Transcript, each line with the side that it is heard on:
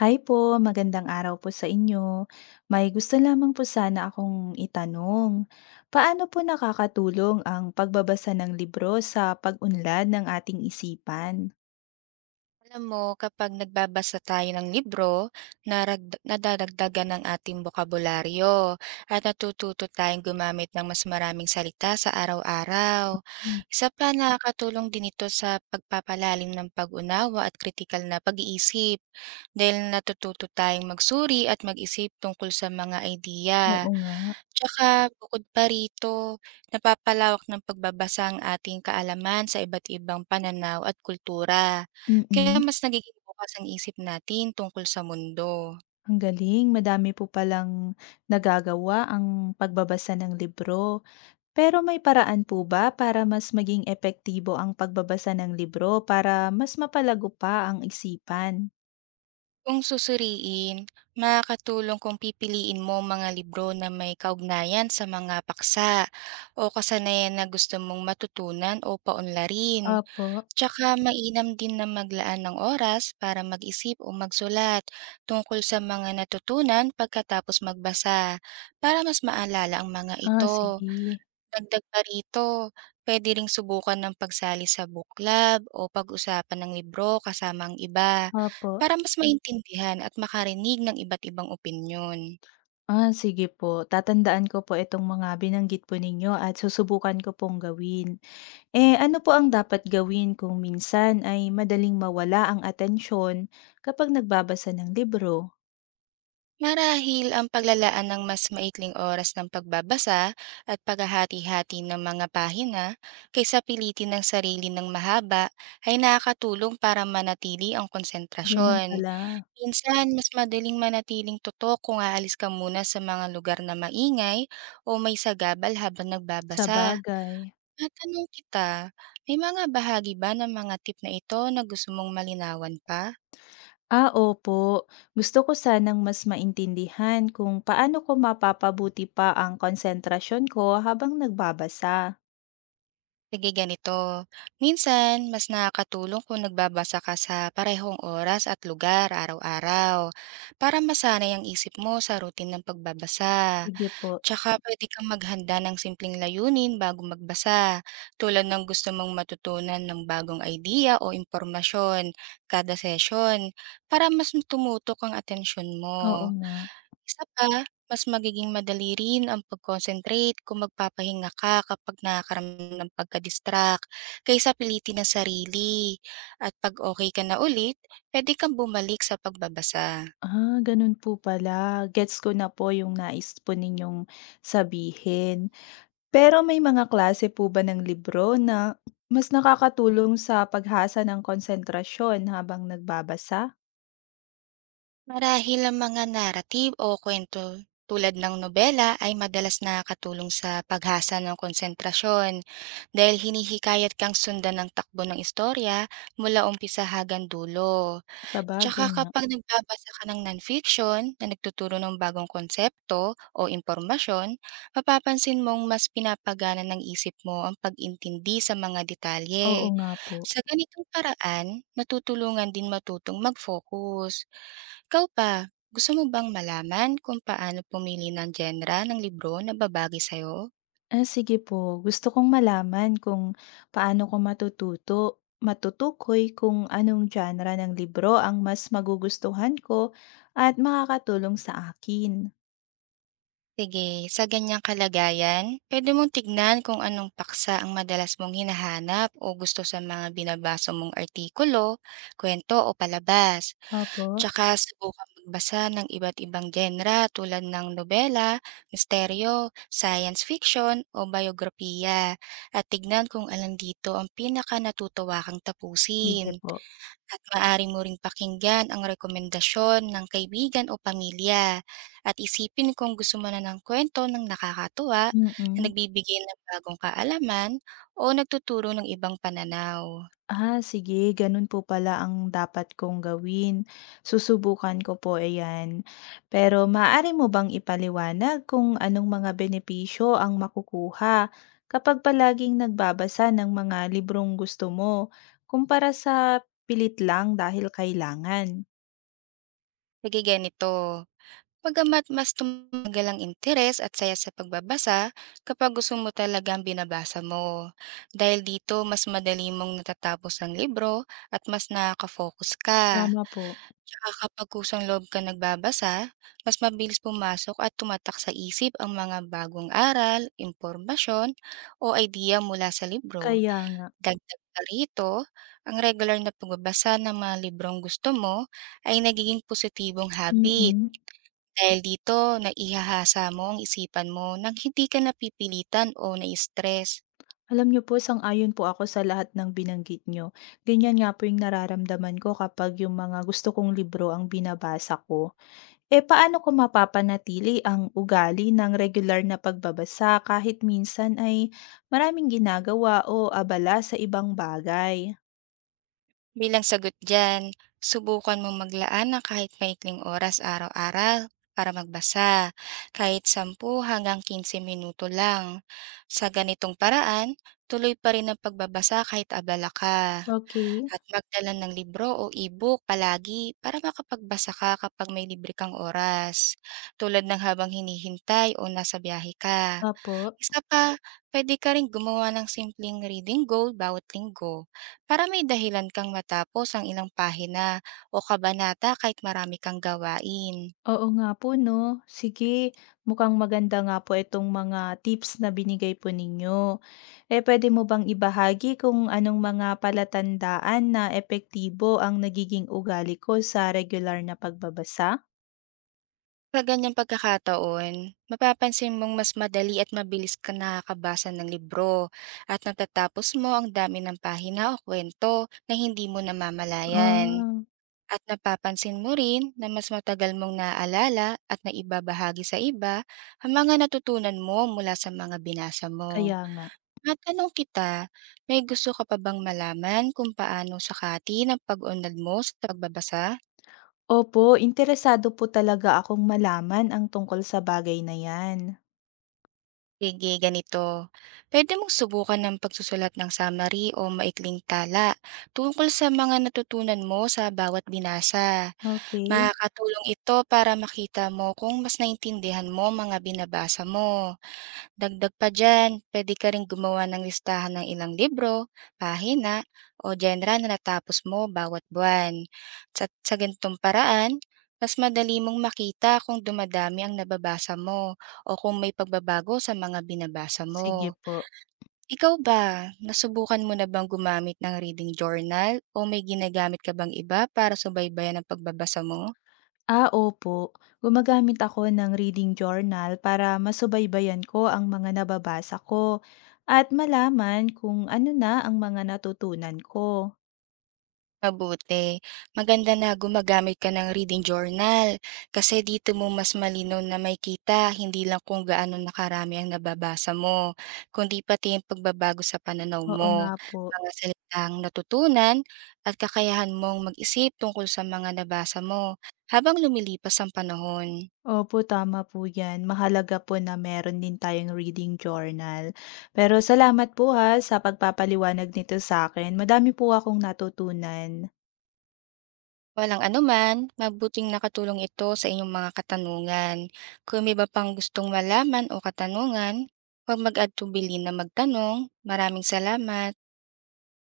left: Hi po, magandang araw po sa inyo. May gusto lamang po sana akong itanong. Paano po nakakatulong ang pagbabasa ng libro sa pag-unlad ng ating isipan?
right: Alam mo, kapag nagbabasa tayo ng libro, nadadagdagan ng ating bokabularyo at natututo tayong gumamit ng mas maraming salita sa araw-araw.
left: Mm.
right: Isa pa, nakakatulong din ito sa pagpapalalim ng pag-unawa at kritikal na pag-iisip dahil natututo tayong magsuri at mag-isip tungkol sa mga ideya.
left: Oo nga.
right: Tsaka bukod pa rito, napapalawak ng pagbabasa ang ating kaalaman sa iba't ibang pananaw at kultura. Kaya
left: Mm-mm.
right: mas nagiging bukas ang isip natin tungkol sa mundo.
left: Ang galing, madami po palang nagagawa ang pagbabasa ng libro. Pero may paraan po ba para mas maging epektibo ang pagbabasa ng libro para mas mapalago pa ang isipan?
right: Kung susuriin, makakatulong kung pipiliin mo mga libro na may kaugnayan sa mga paksa o kasanayan na gusto mong matutunan o paunlarin.
left: Opo.
right: Tsaka mainam din na maglaan ng oras para mag-isip o magsulat tungkol sa mga natutunan pagkatapos magbasa, para mas maalala ang mga
left: Ah,
right: ito.
left: sige.
right: Dagdag pa rito, puwede ring subukan ng pagsali sa book club o pag-usapan ng libro kasama ang iba,
left: Opo.
right: para mas maintindihan at makarinig ng iba't ibang opinyon.
left: Ah, sige po. Tatandaan ko po itong mga binanggit po ninyo at susubukan ko pong gawin. Eh, ano po ang dapat gawin kung minsan ay madaling mawala ang atensyon kapag nagbabasa ng libro?
right: Marahil ang paglalaan ng mas maikling oras ng pagbabasa at paghahati-hati ng mga pahina kaysa pilitin ng sarili ng mahaba ay nakakatulong para manatili ang
left: Ganun
right: konsentrasyon.
left: pala.
right: Minsan, mas madaling manatiling tutok kung aalis ka muna sa mga lugar na maingay o may sagabal habang
left: Sa
right: nagbabasa.
left: bagay.
right: Matanong kita, may mga bahagi ba ng mga tip na ito na gusto mong malinawan pa?
left: Ah, opo. Gusto ko sanang mas maintindihan kung paano ko mapapabuti pa ang konsentrasyon ko habang nagbabasa.
right: Sige, ganito. Minsan mas nakakatulong kung nagbabasa ka sa parehong oras at lugar araw-araw para masanay ang isip mo sa routine ng pagbabasa.
left: Sige po.
right: Tsaka puwede kang maghanda ng simpleng layunin bago magbasa, tulad ng gusto mong matutunan ng bagong idea o impormasyon kada session, para mas tumutok ang atensyon
left: Oo
right: mo.
left: nga.
right: Isa pa, mas magiging madali rin ang pag-concentrate kung magpapahinga ka kapag nakakaramdam ng pagka-distract kaysa pilitin ang sarili. At 'pag okey ka na ulit, pwede kang bumalik sa pagbabasa.
left: Ah, ganun po pala. Gets ko na po yung nais po ninyong sabihin. Pero may mga klase po ba ng libro na mas nakakatulong sa paghasa ng konsentrasyon habang nagbabasa?
right: Marahil ang mga narrative o kwento tulad ng nobela ay madalas nakakatulong sa paghasa ng konsentrasyon dahil hinihikayat kang sundan ng takbo ng istorya mula umpisa hanggang dulo.
left: Sa
right: Tsaka
left: bagay nga.
right: kapag nagbabasa ka ng nonfiction na nagtuturo ng bagong konsepto o impormasyon, mapapansin mong mas pinapagana ng isip mo ang pag-intindi sa mga
left: Oo
right: detalye.
left: nga po.
right: Sa ganitong paraan, natutulungan din matutong mag-focus. Ikaw ba, gusto mo bang malaman kung paano pumili ng genre ng libro na babagay sa'yo?
left: Ah, sige po. Gusto kong malaman kung paano ko matutukoy kung anong genre ng libro ang mas magugustuhan ko at makakatulong sa akin.
right: Sige, sa ganyang kalagayan, pwede mong tignan kung anong paksa ang madalas mong hinahanap o gusto sa mga binabasa mong artikulo, kwento o palabas.
left: Opo.
right: Tsaka subukan magbasa ng iba't ibang genre tulad ng nobela, misteryo, science fiction o biografiya, at tignan kung alam dito ang pinaka natutuwa kang
left: Sige
right: tapusin.
left: po.
right: At maaari mo ring pakinggan ang rekomendasyon ng kaibigan o pamilya at isipin kung gusto mo na ng kwento ng nakakatuwa na
left: Mm-mm.
right: nagbibigay ng bagong kaalaman o nagtuturo ng ibang pananaw.
left: Ah, sige, ganun po pala ang dapat kong gawin. Susubukan ko po iyan. Pero maaari mo bang ipaliwanag kung anong mga benepisyo ang makukuha kapag palaging nagbabasa ng mga librong gusto mo kumpara sa pilit lang dahil kailangan?
right: Sige, ganito. Pagamat mas tumagal ang interes at saya sa pagbabasa kapag gusto mo talagang binabasa mo. Dahil dito, mas madali mong natatapos ang libro at mas nakaka-focus ka.
left: Tama po.
right: Tsaka kapag kusang-loob ka nagbabasa, mas mabilis pumasok at tumatak sa isip ang mga bagong aral, impormasyon, o idea mula sa libro.
left: Kaya nga.
right: Dagdag pa rito, ang regular na pagbabasa ng mga librong gusto mo ay nagiging positibong habit.
left: Mm.
right: Dahil dito, naihahasa mo ang isipan mo nang hindi ka napipilitan o na-stress.
left: Alam niyo po, sang-ayon po ako sa lahat ng binanggit niyo. Ganyan nga po yung nararamdaman ko kapag yung mga gusto kong libro ang binabasa ko. Eh, paano ko mapapanatili ang ugali ng regular na pagbabasa kahit minsan ay maraming ginagawa o abala sa ibang bagay?
right: Bilang sagot dyan, subukan mong maglaan ng kahit maikling oras araw-araw para magbasa, kahit 10 hanggang 15 minuto lang. Sa ganitong paraan, tuloy pa rin ang pagbabasa kahit abala ka.
left: Okay.
right: At magdala ng libro o e-book palagi para makapagbasa ka kapag may libre kang oras, tulad ng habang hinihintay o nasa biyahe ka.
left: Opo.
right: Isa pa, pwede ka ring gumawa ng simpleng reading goal bawat linggo para may dahilan kang matapos ang ilang pahina o kabanata kahit marami kang gawain.
left: Oo nga po, no? Sige, mukhang maganda nga po itong mga tips na binigay po ninyo. Eh, pwede mo bang ibahagi kung anong mga palatandaan na epektibo ang nagiging ugali ko sa regular na pagbabasa?
right: Sa ganyang pagkakataon, mapapansin mong mas madali at mabilis ka nakakabasa ng libro at natatapos mo ang dami ng pahina o kwento na hindi mo namamalayan.
left: Ah,
right: At napapansin mo rin na mas matagal mong naaalala at naibabahagi sa iba ang mga natutunan mo mula sa mga binasa mo.
left: kaya nga.
right: Matanong kita, may gusto ka pa bang malaman kung paano sakati ng pag-unlad mo sa pagbabasa?
left: Opo, interesado po talaga akong malaman ang tungkol sa bagay na 'yan.
right: Sige, ganito. Pwede mong subukan ng pagsusulat ng summary o maikling tala tungkol sa mga natutunan mo sa bawat binasa.
left: Okay.
right: Makakatulong ito para makita mo kung mas naintindihan mo mga binabasa mo. Dagdag pa dyan, pwede ka ring gumawa ng listahan ng ilang libro, pahina, o genre na natapos mo bawat buwan. Sa ganitong paraan, mas madali mong makita kung dumadami ang nababasa mo o kung may pagbabago sa mga binabasa
left: Sige
right: mo.
left: po.
right: Ikaw ba, nasubukan mo na bang gumamit ng reading journal o may ginagamit ka bang iba para subaybayan ang pagbabasa mo?
left: Ah, opo. Gumagamit ako ng reading journal para masubaybayan ko ang mga nababasa ko at malaman kung ano na ang mga natutunan ko.
right: Mabuti. Maganda na gumagamit ka ng reading journal kasi dito mo mas malinaw na makikita hindi lang kung gaano nakarami ang nababasa mo, kundi pati yung pagbabago sa pananaw
left: Oo
right: mo,
left: nga po.
right: mga salitang natutunan at kakayahan mong mag-isip tungkol sa mga nabasa mo habang lumilipas ang panahon.
left: Opo, tama po 'yan. Mahalaga po na meron din tayong reading journal. Pero salamat po, ha, sa pagpapaliwanag nito sa akin. Madami po akong natutunan.
right: Walang anuman, mabuting nakatulong ito sa inyong mga katanungan. Kung may iba pang gustong malaman o katanungan, huwag mag-add to bilin na magtanong. Maraming salamat.